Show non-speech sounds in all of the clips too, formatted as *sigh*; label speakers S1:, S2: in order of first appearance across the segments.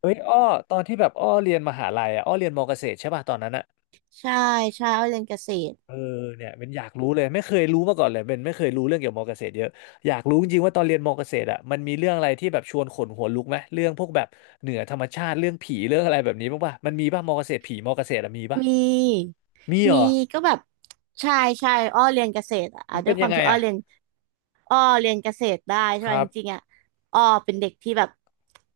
S1: เอ้ยอ้อตอนที่แบบอ้อเรียนมหาลัยอ่ะอ้อเรียนมอเกษตรใช่ป่ะตอนนั้นอ่ะ
S2: ใช่ใช่อ้อยเรียนเกษตร
S1: เออเนี่ยเป็นอยากรู้เลยไม่เคยรู้มาก่อนเลยเป็นไม่เคยรู้เรื่องเกี่ยวกับมอเกษตรเยอะอยากรู้จริงๆว่าตอนเรียนมอเกษตรอ่ะมันมีเรื่องอะไรที่แบบชวนขนหัวลุกไหมเรื่องพวกแบบเหนือธรรมชาติเรื่องผีเรื่องอะไรแบบนี้บ้างป่ะมันมีป่ะมอเกษตรผีมอเกษตรอะมีป่ะ
S2: มี
S1: มีเหร
S2: มี
S1: อ
S2: ก็แบบใช่ใช่อ้อเรียนเกษตรอ่ะ
S1: มัน
S2: ด้
S1: เป็
S2: ว
S1: น
S2: ยค
S1: ยั
S2: วา
S1: ง
S2: ม
S1: ไง
S2: ที่อ้อ
S1: อ่ะ
S2: เรียน อ้อเรียนเกษตรได้ใช่
S1: ค
S2: ไหม
S1: รั
S2: จริงๆ
S1: บ
S2: อ่ะอ้อเป็นเด็กที่แบบ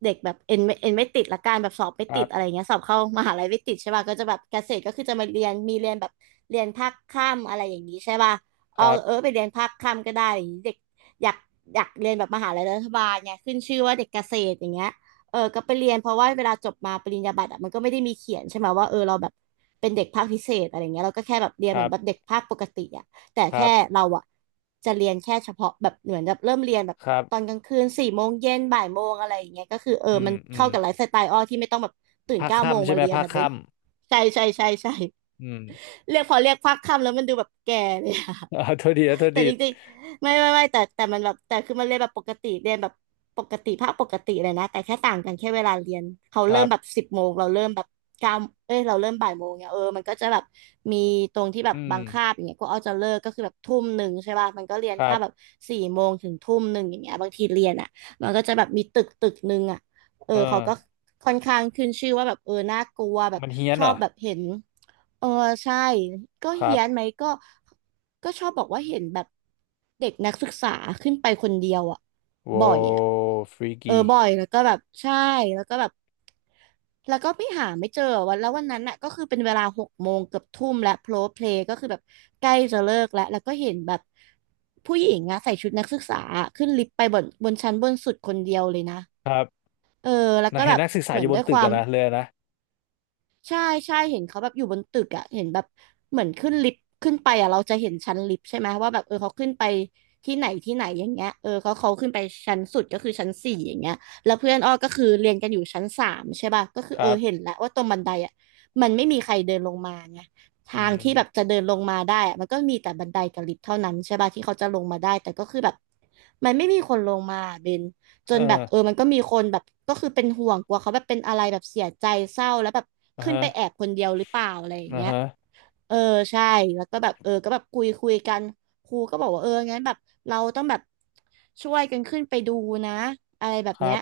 S2: เด็กแบบเอ็นไม่ติดละกันแบบสอบไม่
S1: ค
S2: ติ
S1: รั
S2: ดอะไร
S1: บ
S2: เงี้ยสอบเข้ามหาลัยไม่ติดใช่ป่ะก็จะแบบเกษตรก็คือจะมาเรียนเรียนแบบเรียนภาคค่ำอะไรอย่างนี้ใช่ป่ะ
S1: ค
S2: เอา
S1: รับ
S2: เออไปเรียนภาคค่ำก็ได้อะไรอย่างนี้เด็กอยากอยากเรียนแบบมหาลัยรัฐบาลเงขึ้นชื่อว่าเด็กเกษตรอย่างเงี้ยเออก็ไปเรียนเพราะว่าเวลาจบมาปริญญาบัตรอะมันก็ไม่ได้มีเขียนใช่ไหมว่าเออเราแบบเป็นเด็กภาคพิเศษอะไรเงี้ยเราก็แค่แบบเรี
S1: ค
S2: ยนเหมื
S1: รั
S2: อนแบบ
S1: บ
S2: เด็กภาคปกติอ่ะ แต่
S1: ครั
S2: แค่
S1: บ
S2: เราอะจะเรียนแค่เฉพาะแบบเหมือนแบบเริ่มเรียนแบบ
S1: ครับ
S2: ตอนกลางคืนสี่โมงเย็นบ่ายโมงอะไรอย่างเงี้ยก็คือเออ
S1: อื
S2: มั
S1: ม
S2: น
S1: อื
S2: เข้า
S1: ม
S2: กับไลฟ์สไตล์อ้อที่ไม่ต้องแบบตื่น
S1: ภาค
S2: เก้าโมง
S1: ค่ำใช่
S2: มา
S1: ไหม
S2: เรียน
S1: ภาค
S2: นะเบ
S1: ค่
S2: นใช่
S1: ำอืม
S2: เรียกพักค่ำแล้วมันดูแบบแก่เลยอะ
S1: *laughs* อ่าโทษดีนะโท
S2: *laughs*
S1: ษ
S2: แต่
S1: ดี
S2: จริงๆไม่แต่มันแบบแต่คือมันเรียนแบบปกติเรียนแบบปกติภาคปกติเลยนะแต่แค่ต่างกันแค่เวลาเรียนเขา
S1: ค
S2: เริ่
S1: รั
S2: มแบบ
S1: บ
S2: สิบโมงเราเริ่มแบบเก้าเราเริ่มบ่ายโมงเนี่ยเออมันก็จะแบบมีตรงที่แบบ
S1: อืม
S2: บางคาบอย่างเงี้ยก็เอาจะเลิกก็คือแบบทุ่มหนึ่งใช่ป่ะมันก็เรียน
S1: ครั
S2: แค่แบบ
S1: บ
S2: สี่โมงถึงทุ่มหนึ่งอย่างเงี้ยบางทีเรียนอ่ะมันก็จะแบบมีตึกหนึ่งอ่ะเออ
S1: เอ
S2: เขา
S1: อ
S2: ก็ค่อนข้างขึ้นชื่อว่าแบบเออน่ากลัวแบบ
S1: มันเฮี้ยน
S2: ช
S1: เห
S2: อ
S1: ร
S2: บ
S1: อ
S2: แบบเห็น เออใช่ก็
S1: ครั
S2: เฮี้
S1: บ
S2: ยนไหมก็ชอบบอกว่าเห็นแบบเด็กนักศึกษาขึ้นไปคนเดียวอ่ะ
S1: โว้
S2: บ่อยอ่ะ
S1: ฟรี
S2: เออ
S1: กี
S2: บ่อยแล้วก็แบบใช่แล้วก็แบบแล้วก็ไม่เจอวันแล้ววันนั้นน่ะก็คือเป็นเวลาหกโมงเกือบทุ่มและโพลเพลก็คือแบบใกล้จะเลิกแล้วแล้วก็เห็นแบบผู้หญิงอะใส่ชุดนักศึกษาขึ้นลิฟต์ไปบนชั้นบนสุดคนเดียวเลยนะเออแล้วก็
S1: นะเห็
S2: แบ
S1: น
S2: บ
S1: นักศึกษา
S2: เห
S1: อ
S2: มือน
S1: ยู่บ
S2: ด้
S1: น
S2: วยค
S1: ตึก
S2: วา
S1: อะ
S2: ม
S1: นะเลยนะ
S2: ใช่ใช่เห็นเขาแบบอยู่บนตึกอ่ะเห็นแบบเหมือนขึ้นลิฟต์ขึ้นไปอ่ะเราจะเห็นชั้นลิฟต์ใช่ไหมว่าแบบเออเขาขึ้นไปที่ไหนอย่างเงี้ยเออเขาขึ้นไปชั้นสุดก็คือชั้นสี่อย่างเงี้ยแล้วเพื่อนอ้อก็คือเรียนกันอยู่ชั้นสามใช่ป่ะก็คือ
S1: ค
S2: เออ
S1: รับ
S2: เห็นแล้วว่าตรงบันไดอ่ะมันไม่มีใครเดินลงมาไงทา
S1: อื
S2: ง
S1: ม
S2: ที่แบบจะเดินลงมาได้อะมันก็มีแต่บันไดกับลิฟต์เท่านั้นใช่ป่ะที่เขาจะลงมาได้แต่ก็คือแบบมันไม่มีคนลงมาเบน จ
S1: เอ
S2: นแบบ
S1: อ
S2: เออมันก็มีคนแบบก็คือเป็นห่วงกลัวเขาแบบเป็นอะไรแบบเสียใจเศร้าแล้วแบบ
S1: อ่า
S2: ขึ้น
S1: ฮะ
S2: ไปแอบคนเดียวหรือเปล่าอะไรอย่าง
S1: อ่า
S2: เงี้ย
S1: ฮะ
S2: เออใช่แล้วก็แบบเออก็แบบคุยกันครูก็บอกว่าเอองั้นแบบเราต้องแบบช่วยกันขึ้นไปดูนะอะไรแบบ
S1: ครั
S2: เนี้ย
S1: บ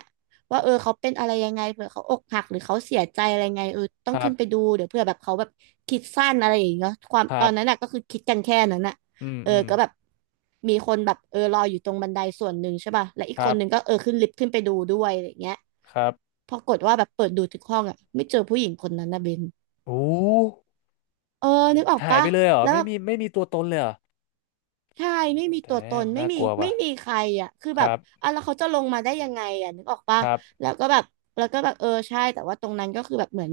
S2: ว่าเออเขาเป็นอะไรยังไงเผื่อเขาอกหักหรือเขาเสียใจอะไรไงเออต้อ
S1: ค
S2: ง
S1: รั
S2: ขึ้
S1: บ
S2: นไปดูเดี๋ยวเผื่อแบบเขาแบบคิดสั้นอะไรอย่างเงี้ยความ
S1: ค
S2: ต
S1: รั
S2: อนนั้นน่ะ
S1: บ
S2: ก็คือคิดกันแค่นั้นน่ะ
S1: อืม
S2: เออ
S1: อืม
S2: ก็แบบมีคนแบบเออรออยู่ตรงบันไดส่วนหนึ่งใช่ป่ะและอีก
S1: ค
S2: ค
S1: รั
S2: น
S1: บ
S2: หนึ่งก็เออขึ้นลิฟต์ขึ้นไปดูด้วยอะไรอย่างเงี้ย
S1: ครับ
S2: ปรากฏว่าแบบเปิดดูทุกห้องอ่ะไม่เจอผู้หญิงคนนั้นนะเบน
S1: โอ้
S2: เออนึกออก
S1: หาย
S2: ปะ
S1: ไปเลยเหรอ
S2: แล้ว
S1: ไม่
S2: แบบ
S1: มีไม่มีตัวตนเลยเหรอ
S2: ใช่ไม่มีตั
S1: แต่
S2: วตนไม่
S1: น่า
S2: มี
S1: กลัว
S2: ไม่
S1: ว่ะ
S2: มีใครอ่ะคือ
S1: ค
S2: แบบ
S1: รับ
S2: อ่ะแล้วเขาจะลงมาได้ยังไงอ่ะนึกออก
S1: ค
S2: ปะ
S1: รั
S2: แล้
S1: บ
S2: วก็แบบแล้วก็แบบเออใช่แต่ว่าตรงนั้นก็คือแบบเหมือน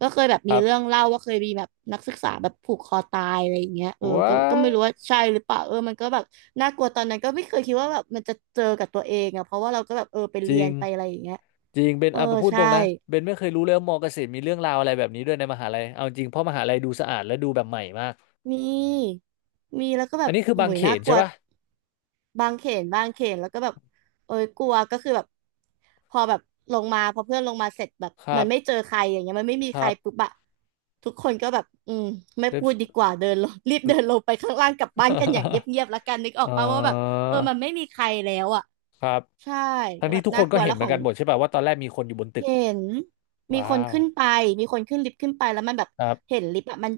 S2: ก็เคยแบบ
S1: ค
S2: มี
S1: รั
S2: เรื่อง
S1: บ
S2: เล่าว่าเคยมีแบบนักศึกษาแบบผูกคอตายอะไรอย่างเงี้ยเออ
S1: ว้า
S2: ก็ไม่รู้ว่าใช่หรือเปล่าเออมันก็แบบน่ากลัวตอนนั้นก็ไม่เคยคิดว่าแบบมันจะเจอกับตัวเองอ่ะเพราะว่าเราก็แบบเออไป
S1: จ
S2: เรี
S1: ริ
S2: ย
S1: ง
S2: นไปอะไรอย่างเงี้ย
S1: จริงเป็น
S2: เออ
S1: อ่ะพูดต
S2: ใช่
S1: รงนะเบนไม่เคยรู้เลยว่ามอเกษตรมีเรื่องราวอะไรแบบนี้ด้วยในมหาลัยเอาจริงเพราะมหาลัยดูสะอาดและดูแบบใหม่มาก
S2: มีมีแล้วก็แบ
S1: อัน
S2: บ
S1: นี้คือบา
S2: โห
S1: ง
S2: ย
S1: เข
S2: น่า
S1: น
S2: ก
S1: ใช่
S2: ลัว
S1: ปะ
S2: บางเขนบางเขนแล้วก็แบบเอ้ยกลัวก็คือแบบพอแบบลงมาพอเพื่อนลงมาเสร็จแบบ
S1: ครั
S2: มันไม่
S1: บ
S2: เจอใครอย่างเงี้ยมันไม่มี
S1: ค
S2: ใค
S1: รั
S2: รปุ๊บ
S1: บ
S2: อะทุกคนก็แบบอืมไม่
S1: เล็บ
S2: พูดดีกว่าเดินลง *laughs* รีบเดินลงไปข้างล่างกลับบ้านกันอย่างเ
S1: *laughs*
S2: งียบๆแล้วกันนึกออ
S1: เอ่
S2: ก
S1: อ
S2: ปะว่าแบบเออมันไม่มีใครแล้วอะ
S1: ครับ
S2: ใช่
S1: ทั้ง
S2: ก็แบ
S1: ที่
S2: บ
S1: ทุกค
S2: น่า
S1: น
S2: ก
S1: ก็
S2: ลัว
S1: เห็
S2: แล้
S1: น
S2: ว
S1: เห
S2: ข
S1: มือ
S2: อ
S1: น
S2: ง
S1: กันหมดใช่ป่ะว่าตอนแรกมีคนอยู่บนตึก
S2: เห็นมีค
S1: ว้า
S2: น
S1: ว
S2: ขึ้นไปมีคนขึ้นลิฟต์ขึ้นไปแล้วมันแบบ
S1: ครั
S2: เห็
S1: บ
S2: นลิฟต์อะมัน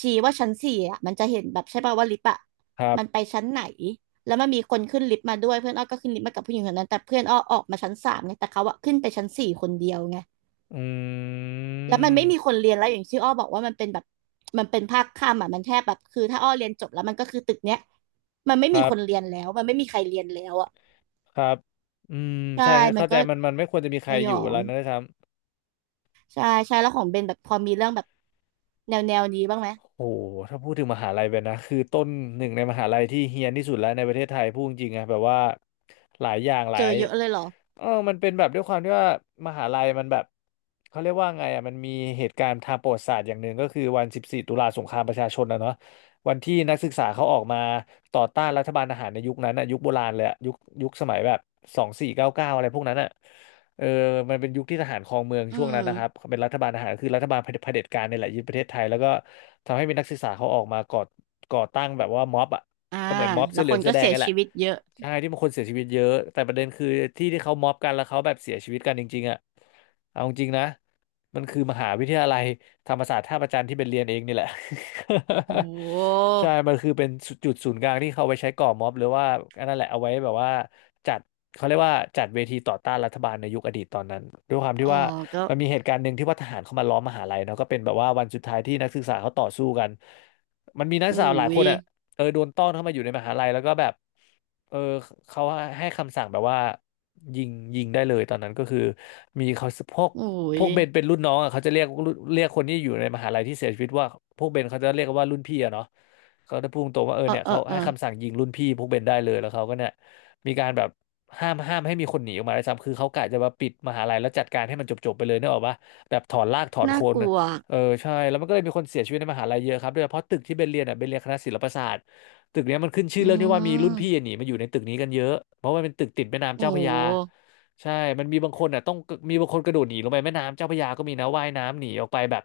S2: ชี้ว่าชั้นสี่อะมันจะเห็นแบบใช่ป่าวว่าลิฟต์อะ
S1: ครับ
S2: มันไปชั้นไหนแล้วมันมีคนขึ้นลิฟต์มาด้วยเพื่อนอ้อก็ขึ้นลิฟต์มากับผู้หญิงคนนั้นแต่เพื่อนอ้อออกมาชั้นสามไงแต่เขาอะขึ้นไปชั้นสี่คนเดียวไง
S1: อื
S2: แล้วมันไม่มีค
S1: ม
S2: นเรียนแล้วอย่างที่อ้อบอกว่ามันเป็นแบบมันเป็นภาคค่ำอะมันแทบแบบคือถ้าอ้อเรียนจบแล้วมันก็คือตึกเนี้ยมันไม่
S1: ค
S2: มี
S1: รั
S2: คน
S1: บ
S2: เรียนแล้วมันไม่มีใครเรียนแล้วอะ
S1: ครับอืม
S2: ใช่
S1: ใช่
S2: มัน
S1: เข้าใจ
S2: ก็
S1: มันมันไม่ควรจะมีใค
S2: ส
S1: ร
S2: ย
S1: อ
S2: อ
S1: ยู่เว
S2: ง
S1: ลานั้นนะครับ
S2: ใช่ใช่แล้วของเบนแบบพอมีเรื่องแบบแนวนี้บ้างไหม
S1: โอ้โหถ้าพูดถึงมหาลัยแบบนนะ คือต้นหนึ่งในมหาลัยที่เฮี้ยนที่สุดแล้วในประเทศไทยพูดจริงๆอะแบบว่าหลายอย่างหลา
S2: เจอ
S1: ย
S2: เยอะเลยเหรอ
S1: เออมันเป็นแบบด้วยความที่ว่ามหาลัยมันแบบเขาเรียกว่าไงอ่ะมันมีเหตุการณ์ทางประวัติศาสตร์อย่างหนึ่งก็คือวัน14ตุลาสงครามประชาชนนะเนาะวันที่นักศึกษาเขาออกมาต่อต้านรัฐบาลทหารในยุคนั้นอะยุคโบราณเลยอะยุคยุคสมัยแบบ2499อะไรพวกนั้นอะ เออมันเป็นยุคที่ทหารครองเมือง
S2: อื
S1: ช่วงนั้
S2: ม
S1: นนะครับเป็นรัฐบาลทหารคือรัฐบาลเผด็จการเนี่ยแหละยึดประเทศไทยแล้วก็ทำให้มีนักศึกษาเขาออกมาก่อตั้งแบบว่าม็อบอ่ะ
S2: อ่า
S1: ก็เหมือนม็อบ
S2: แล้
S1: เสื้อ
S2: ว
S1: เหลื
S2: ค
S1: อง
S2: น
S1: เสื้
S2: ก็
S1: อแดง
S2: เสีย
S1: นี่แห
S2: ชี
S1: ละ
S2: วิตเยอะ
S1: ใช่ที่มันคนเสียชีวิตเยอะแต่ประเด็นคือที่ที่เขาม็อบกันแล้วเขาแบบเสียชีวิตกันจริงๆอ่ะเอาจริงนะ มันคือมหาวิทยาลัยธรรมศาสตร์ท่าพระจันทร์ที่เป็นเรียนเองนี่แหละ
S2: โอ้
S1: *laughs*
S2: โ
S1: ใช่
S2: ห
S1: มันคือเป็นจุดศูนย์กลางที่เขาไว้ใช้ก่อม็อบหรือว่าอันนั้นแหละเอาไว้แบบว่าจัดเขาเรียกว่าจัดเวทีต่อต้านรัฐบาลในยุคอดีตตอนนั้นด้วยความ
S2: เอ
S1: ที่
S2: อ
S1: ว่า
S2: ก็
S1: มันมีเหตุการณ์หนึ่งที่ว่าทหารเข้ามาล้อมมหาลัยเนาะก็เป็นแบบว่าวันสุดท้ายที่นักศึกษาเขาต่อสู้กันมันมีนักศึก
S2: อุ้
S1: ษาหลายค
S2: ย
S1: นอ่ะเออโดนต้อนเข้ามาอยู่ในมหาลัยแล้วก็แบบเออเขาให้คำสั่งแบบว่ายิงยิงได้เลยตอนนั้นก็คือมีเขาพวก
S2: อุ้ย
S1: เบนเป็นรุ่นน้องอ่ะเขาจะเรียกคนที่อยู่ในมหาลัยที่เสียชีวิตว่าพวกเบนเขาจะเรียกว่ารุ่นพี่อะเนาะเขาจะพูดตรงว่าเออ
S2: เออ
S1: เนี่ย
S2: เออ
S1: เขา
S2: เออ
S1: ให้คำสั่งยิงรุ่นพี่พวกเบนได้เลยแล้วเขาก็เนี่ยมีการแบบห้ามให้มีคนหนีออกมาได้วยซ้ำคือเขากะจะมาปิดมหาลัยแล้วจัดการให้มันจบๆไปเลยนึกออกปะแบบถอนรากถอนโค
S2: น่า
S1: น
S2: กลัว
S1: เออใช่แล้วมันก็เลยมีคนเสียชีวิตในมหาลัยเยอะครับโดยเฉพาะตึกที่เบนเรียนอ่ะเบนเรียนคณะศิลปศาสตร์ตึกเนี้ยมันขึ้นชื่อ
S2: อื
S1: เรื่องที่ว่ามีรุ่นพี่
S2: ม
S1: หนีมาอยู่ในตึกนี้กันเยอะเพราะว่าเป็นตึกติดแม่น้ำ
S2: โอ้
S1: เจ้าพระยา
S2: ห
S1: ใช่มันมีบางคนอ่ะต้องมีบางคนกระโดดหนีลงไปแม่น้ำเจ้าพระยาก็มีนะว่ายน้ำหนีออกไปแบบ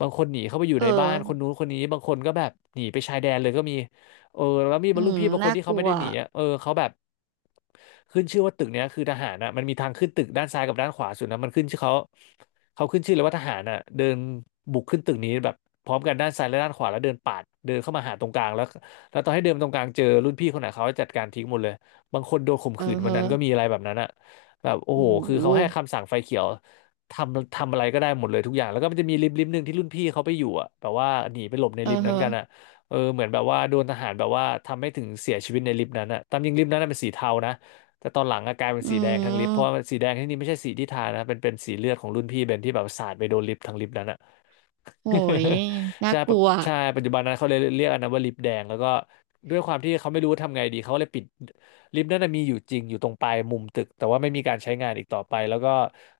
S1: บางคนหนีเข้าไปอยู่
S2: เออ
S1: ในบ้านคนนู้นคนนี้บางคนก็แบบหนีไปชายแดนเลยก็มีเออแล้วมีบ
S2: อื
S1: รรลุ
S2: ม
S1: พี่บางค
S2: น่า
S1: นที่
S2: ก
S1: เขา
S2: ลั
S1: ไม่
S2: ว
S1: ได้หนีอะเออเขาแบบขึ้นชื่อว่าตึกเนี้ยคือทหารอ่ะมันมีทางขึ้นตึกด้านซ้ายกับด้านขวาสุดนะมันขึ้นชื่อเขาขึ้นชื่อเลยว่าทหารอ่ะเดินบุกขึ้นตึกนี้แบบพร้อมกันด้านซ้ายและด้านขวาแล้วเดินปาดเดินเข้ามาหาตรงกลางแล้วแล้วตอนให้เดินตรงกลางเจอรุ่นพี่คนไหนเขาจะจัดการทิ้งหมดเลยบางคนโดนข่ม
S2: เออ
S1: ขืนวัน
S2: ฮะ
S1: นั้นก็มีอะไรแบบนั้นอะ แบบโอ้โห
S2: โอ้
S1: คือเขาให้
S2: ห
S1: คำสั่งไฟเขียวทำอะไรก็ได้หมดเลยทุกอย่างแล้วก็มันจะมีลิฟต์หนึ่งที่รุ่นพี่เขาไปอยู่อ่ะแบบว่าหนีไปหลบใน
S2: เออ
S1: ลิฟต์นั้น
S2: ฮะ
S1: กันอ่ะเออเหมือนแบบว่าโดนทหารแบบว่าทำให้ถึงเสียชีวิตในลิฟต์นั้นอ่ะตามจริงลิฟต์นั้นนะเป็นสีเทานะแต่ตอนหลังอะกลายเป็น
S2: อื
S1: สีแดงทั้งลิฟต์เพราะว่า
S2: ม
S1: สีแดงที่นี่ไม่ใช่สีที่ทานะเป็นสีเลือดของรุ่นพี่เบนที่แบบสาดไปโดนลิฟต์ทั้งลิฟต์นั้นอะ
S2: โอ้ยน่า
S1: ใช่
S2: ก
S1: ปะ
S2: ลัว
S1: ใช่ ปัจจุบันนั้นเขาเลยเรียกอันนั้นว่าลิปแดงแล้วก็ด้วยความที่เขาไม่รู้ทำไงดีเขาก็เลยปิดลิฟ์นั่นนะมีอยู่จริงอยู่ตรงปลายมุมตึกแต่ว่าไม่มีการใช้งานอีกต่อไปแล้วก็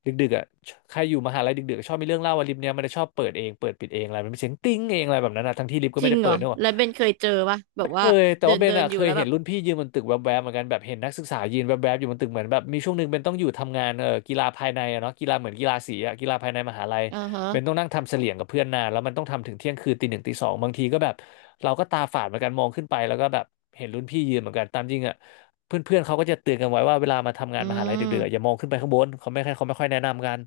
S1: ดึกๆอ่ะใครอยู่มหาลัยดึกๆชอบมีเรื่องเล่าว่าลิฟ์เนี้ยมันจะชอบเปิดเองเปิดปิดเองอะไรมันเป็นเสียงติ้งเองอะไรแบบนั้นนะทั้งที่ลิฟก็
S2: จ
S1: ไม่
S2: ริง
S1: ได้
S2: เหร
S1: เปิด
S2: อ
S1: เนกอะ
S2: แล้วเบนเคยเจอปะแบ
S1: เค
S2: บว่า
S1: ยแต่
S2: เดิ
S1: ว่า
S2: น
S1: เบ
S2: เดิ
S1: น
S2: น
S1: อะ
S2: อ
S1: เค
S2: ยู่
S1: ย
S2: แล้ว
S1: เห็
S2: แบ
S1: น
S2: บ
S1: รุ่นพี่ยืนบนตึกแวบๆเหมือนกันแบบเห็นนักศึกษายืนแวบๆอยู่บนตึกเหมือนแบบมีช่วงหนึ่งเบนต้องอยู่ทำงานกีฬาภายในอะเนาะกีฬาเหมือนกีฬาสีอะกีฬาภายในมหาลัย
S2: เออฮะ
S1: เบนต้องนั่งทำเสลี่ยงกับเพื่อนนานแล้วมันต้องทำถึงเที่ยงคืนตีหนึ่งตีสองบางทีก็แบบเราก็ตาฝาดเหมือนกันมองขึ้นไปแล้วก็แบบเห็นรุ่นพี่ยืนเหมือนกันตามจริงอะเพื่อนๆเขาก็จะเตือนกันไว้ว่าเวลามาทำงา
S2: อื
S1: นมหาลัยดึกๆอะอย่า
S2: ม
S1: มองขึ้นไปข้างบนเขาไม่ค่อยแนะนำกัน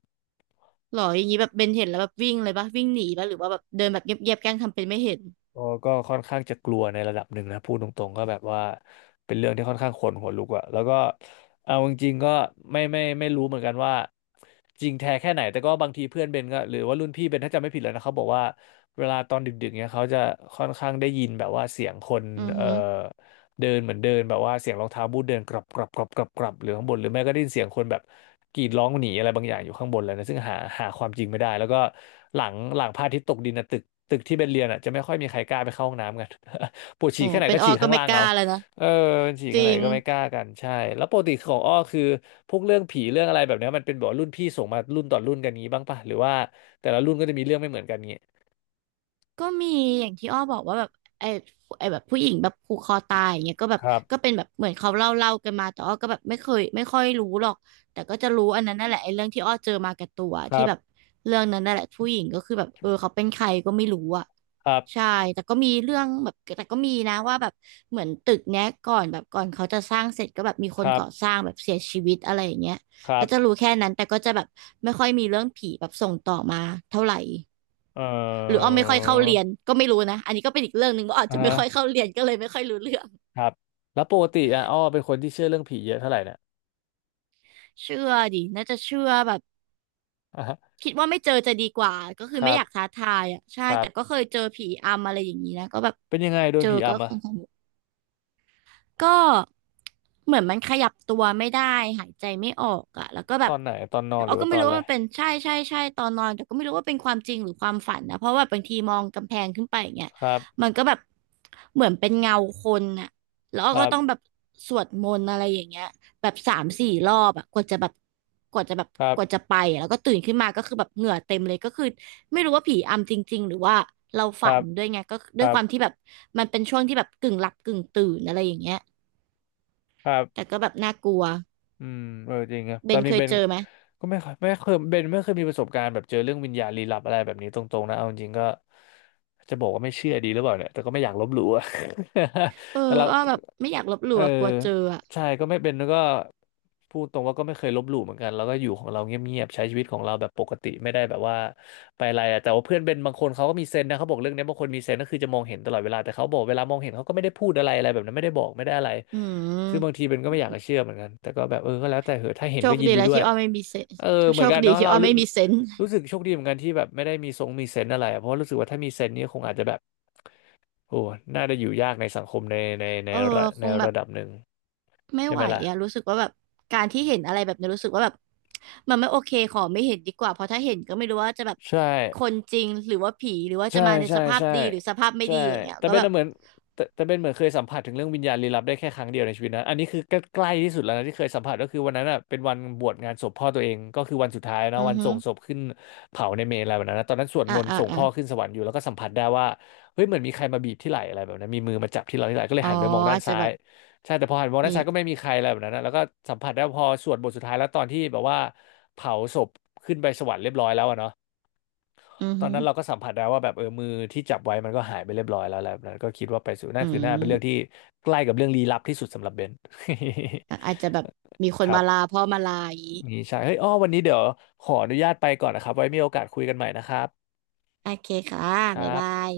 S2: หรออย่างนี้แบบเบนเห็นแล้วแบบวิ่งเลยปะวิ่งหนีปะหรือว่าแบบเดินแบบเงียบๆแกล้งทำเป็นไม่เห็น
S1: ก็ค่อนข้างจะกลัวในระดับหนึ่งนะพูดตรงๆก็แบบว่าเป็นเรื่องที่ค่อนข้างขนหัวลุกอะแล้วก็เอาจริงๆก็ไม่รู้เหมือนกันว่าจริงแท้แค่ไหนแต่ก็บางทีเพื่อนเบนก็หรือว่ารุ่นพี่เบนถ้าจำไม่ผิดเลยนะเขาบอกว่าเวลาตอนดึกๆเนี่ยเขาจะค่อนข้างได้ยินแบบว่าเสียงคน
S2: อือ
S1: เอ่อ
S2: ฮึ
S1: เดินเหมือนเดินแบบว่าเสียงรองเท้าบูทเดินกรับหรือข้างบนหรือไม่ก็ได้ยินเสียงคนแบบ กรีดร้องหนีอะไรบางอย่างอยู่ข้างบนเลยนะซึ่งหาความจริงไม่ได้แล้วก็หลังพระอาทิตย์ตกดินนะตึกที่เป็นเรียนอ่ะจะไม่ค่อยมีใครกล้าไปเข้าห้องน้ำกัน *laughs* ปวด
S2: โอ้
S1: ฉี่แค่ไหน
S2: เป็น
S1: ก็
S2: ออ
S1: ฉี่
S2: ก็
S1: ข้าง
S2: ไม่
S1: ล่าง
S2: ก
S1: เอา
S2: ล้าแล้วนะ
S1: เออฉี่
S2: จ
S1: แค่
S2: ริ
S1: ไหน
S2: ง
S1: ก็ไม่กล้ากันใช่แล้วปกติของอ้อคือพวกเรื่องผีเรื่องอะไรแบบเนี้ยมันเป็นแบบรุ่นพี่ส่งมารุ่นต่อรุ่นกันงี้บ้างปะหรือว่าแต่ละรุ่นก็จะมีเรื่องไม่เหมือนกันงี้
S2: ก็มีอย่างที่อ้อบอกว่าแบบไอ้ไอ้แบบผู้หญิงแบบผูกคอตายอย่างเงี้ยก็แบ
S1: ค
S2: บ
S1: รับ
S2: ก็เป็นแบบเหมือนเขาเล่ากันมาแต่อ้อก็แบบไม่เคยไม่ค่อยรู้หรอกแต่ก็จะรู้อันนั้นนั่นแหละไอ้เรื่องที่อ้อเจอมากับตัว
S1: ค
S2: ที่
S1: รับ
S2: แบบเรื่องนั้นนั่นแหละผู้หญิงก็คือแบบเออเขาเป็นใครก็ไม่รู้อ่ะ
S1: ครั
S2: ใช่
S1: บ
S2: แต่ก็มีเรื่องแบบแต่ก็มีนะว่าแบบเหมือนตึกเนี้ยก่อนเขาจะสร้างเสร็จก็แบบมีค
S1: ค
S2: น
S1: รับ
S2: ก่อสร้างแบบเสียชีวิตอะไรอย่างเงี้ย
S1: ครั
S2: ก็
S1: บ
S2: จะรู้แค่นั้นแต่ก็จะแบบไม่ค่อยมีเรื่องผีแบบส่งต่อมาเท่าไหร่
S1: เอ
S2: หรืออ้
S1: อ
S2: อไม่ค่อยเข้าเรียนก็ไม่รู้นะอันนี้ก็เป็นอีกเรื่องหนึ่งว่าอาจ
S1: อ่า
S2: จะไม่
S1: ฮะ
S2: ค่อยเข้าเรียนก็เลยไม่ค่อยรู้เรื่อง
S1: ครับแล้วปกติอ่ะอ้อเป็นคนที่เชื่อเรื่องผีเยอะเท่าไหร่เนี่ย
S2: เชื่อดิน่าจะเชื่อแบบ
S1: อ่าฮะ
S2: คิดว่าไม่เจอจะดีกว่าก็คื
S1: ค
S2: อไม่
S1: รั
S2: อ
S1: บ
S2: ยากท้าทายอ่ะใช่
S1: ครั
S2: แต่
S1: บ
S2: ก็เคยเจอผีอำอะไรอย่างนี้นะก็แบบ
S1: เป็นยังไงโด
S2: เจ
S1: น
S2: อ
S1: ผี
S2: ก็
S1: อำอะ
S2: ค่อนข้าง ก็เหมือนมันขยับตัวไม่ได้หายใจไม่ออกอะแล้วก็แบ
S1: ต
S2: บ
S1: อนไหนตอนนอนห
S2: เรา
S1: รือ
S2: ก็
S1: ว่า
S2: ไม่
S1: ตอน
S2: รู้
S1: อะ
S2: ว่า
S1: ไร
S2: มันเป็นใช่ตอนนอนแต่ก็ไม่รู้ว่าเป็นความจริงหรือความฝันนะเพราะว่าบางทีมองกำแพงขึ้นไปอย่างเงี้ย
S1: ครั
S2: มั
S1: บ
S2: นก็แบบเหมือนเป็นเงาคนอะแล้ว
S1: ค
S2: ก็
S1: รั
S2: ต้องแบ
S1: บ
S2: บสวดมนต์อะไรอย่างเงี้ยแบบสามสี่รอบอะกว่าจะแบบ
S1: ครั
S2: กว่า
S1: บ
S2: จะไปอะแล้วก็ตื่นขึ้นมาก็คือแบบเหงื่อเต็มเลยก็คือไม่รู้ว่าผีอำจริงๆหรือว่าเรา
S1: ค
S2: ฝั
S1: รั
S2: น
S1: บ
S2: ด้วยไงก็
S1: ค
S2: ด้วย
S1: รั
S2: ค
S1: บ
S2: วามที่แบบมันเป็นช่วงที่แบบกึ่งหลับกึ่งตื่นอะไรอย่างเงี้ย
S1: ครั
S2: แต่
S1: บ
S2: ก็แบบน่ากลัว
S1: อืมเออจริงอะ
S2: เบ
S1: ตอ
S2: น
S1: นนี้
S2: เคย
S1: เบน
S2: เจอไหม
S1: ก็ไม่เคยเบนไม่เคยมีประสบการณ์แบบเจอเรื่องวิญญาณลี้ลับอะไรแบบนี้ตรงๆนะเอาจริงๆก็จะบอกว่าไม่เชื่อดีหรือเปล่าเนี่ยแต่ก็ไม่อยากลบหลู่อะ *laughs*
S2: เออ
S1: แต่เรา
S2: อ้อแบบไม่อยากลบห
S1: เอ
S2: ลู่
S1: อ
S2: อะกลัวเจออะ
S1: ใช่ก็ไม่เป็นแล้วก็พูดตรงว่าก็ไม่เคยลบหลู่เหมือนกันแล้วก็อยู่ของเราเงียบๆใช้ชีวิตของเราแบบปกติไม่ได้แบบว่าไปอะไรอะแต่ว่าเพื่อนเป็นบางคนเขาก็มีเซนส์นะเขาบอกเรื่องเนี้ยบางคนมีเซนส์ก็คือจะมองเห็นตลอดเวลาแต่เขาบอกเวลามองเห็นเขาก็ไม่ได้พูดอะไรอะไรแบบนั้นไม่ได้บอกไม่ได้อะไร
S2: อื
S1: ซึ่งบาง
S2: ม
S1: ทีเป็นก็ไม่อยากจะเชื่อเหมือนกันแต่ก็แบบเออก็แล้วแต่เหอะถ้าเห็น
S2: โช
S1: ก็
S2: ค
S1: ยิน
S2: ดี
S1: ดี
S2: แล้ว
S1: ด้วย
S2: ที่อ้อไม่มีเซน
S1: เออเหมื
S2: โช
S1: อน
S2: ค
S1: กัน
S2: ดี
S1: เนาะ
S2: ที่
S1: เรา
S2: อ้อ
S1: รู้
S2: ไม่มีเซนส์
S1: รู้สึกโชคดีเหมือนกันที่แบบไม่ได้มีทรงมีเซนส์อะไรอะเพราะว่ารู้สึกว่าถ้ามีเซนส์นี่ยคงอาจจะแบบ โอ้น่าจะอยู่ยากในสังคมใน
S2: เออ
S1: ระ
S2: คงแบบ
S1: ดับหนึ่ง
S2: ไม่
S1: ใช่ไห
S2: ไห
S1: ม
S2: ว
S1: ล่ะ
S2: อะรู้สึกว่าแบบการที่เห็นอะไรแบบนี้รู้สึกว่าแบบมันไม่โอเคขอไม่เห็นดีกว่าเพราะถ้าเห็นก็ไม่รู้ว่าจะแบบ
S1: ใช่
S2: คนจริงหรือว่าผีหรือว่าจะ
S1: ใช่
S2: มาใน
S1: ใช่
S2: สภาพ
S1: ใช่
S2: ดีหรือสภาพไม่
S1: ใช่
S2: ดีอย่างเงี้ย
S1: แต่
S2: ก็
S1: เบน
S2: แบบ
S1: น่ะเหมือนแต่เบนเหมือนเคยสัมผัสถึงเรื่องวิญญาณลี้ลับได้แค่ครั้งเดียวในชีวิตนะอันนี้คือใกล้ๆที่สุดแล้วนะที่เคยสัมผัสก็คือวันนั้นอ่ะเป็นวันบวชงานศพพ่อตัวเองก็คือวันสุดท้ายนะ
S2: อือ
S1: วัน
S2: ฮึ
S1: ส่งศพขึ้นเผาในเมรุอะไรแบบนั้นนะตอนนั้นสวด
S2: อ่า
S1: มนต์
S2: อ่า
S1: ส่ง
S2: อ่า
S1: พ่อขึ้นสวรรค์อยู่แล้วก็สัมผัสได้ว่าเฮ้ยเหมือนมีใครมาบีบที่ไหล่อะไรแบบนั้นมีมือมาจับที่เราที่ไหล่ก็เลย
S2: อ๋อ
S1: หันไปมองด้า
S2: อา
S1: น
S2: จจะ
S1: ซ้า
S2: แบ
S1: ย
S2: บ
S1: ใช่แต่พอหันมองด้าน
S2: มี
S1: ซ้ายก็ไม่มีใครอะไรแบบนั้นนะแล้วก็สัมผัสได้ว่าพอสวดบทสุดท้ายแล้วตอนที่แบบว่าเผาศพขึ้นไปสวรรค์เรียบร้อยแล้วอะเนาะ
S2: อือ
S1: ตอน
S2: ฮึ
S1: นั้นเราก็สัมผัสได้ว่าแบบเออมือที่จับไว้มันก็หายไปเรียบร้อยแล้วแหละแล้วก็คิดว่าไปสู่หน้า
S2: อื
S1: คือหน้าเป็นเรื่องที่
S2: ม
S1: ใกล้กับเรื่องลี้ลับที่สุดสำหรับเบน
S2: อะอาจจะแบบมีค
S1: *laughs* ค
S2: น
S1: รั
S2: มา
S1: บ
S2: ลาพ่อมาลาอย่างงี้
S1: นี่ใช่เฮ้ยอ้อวันนี้เดี๋ยวขออนุญาตไปก่อนนะครับไว้มีโอกาสคุยกันใหม่นะครับ
S2: โอเคค่ะ
S1: ค
S2: บ๊าย
S1: รับ
S2: บาย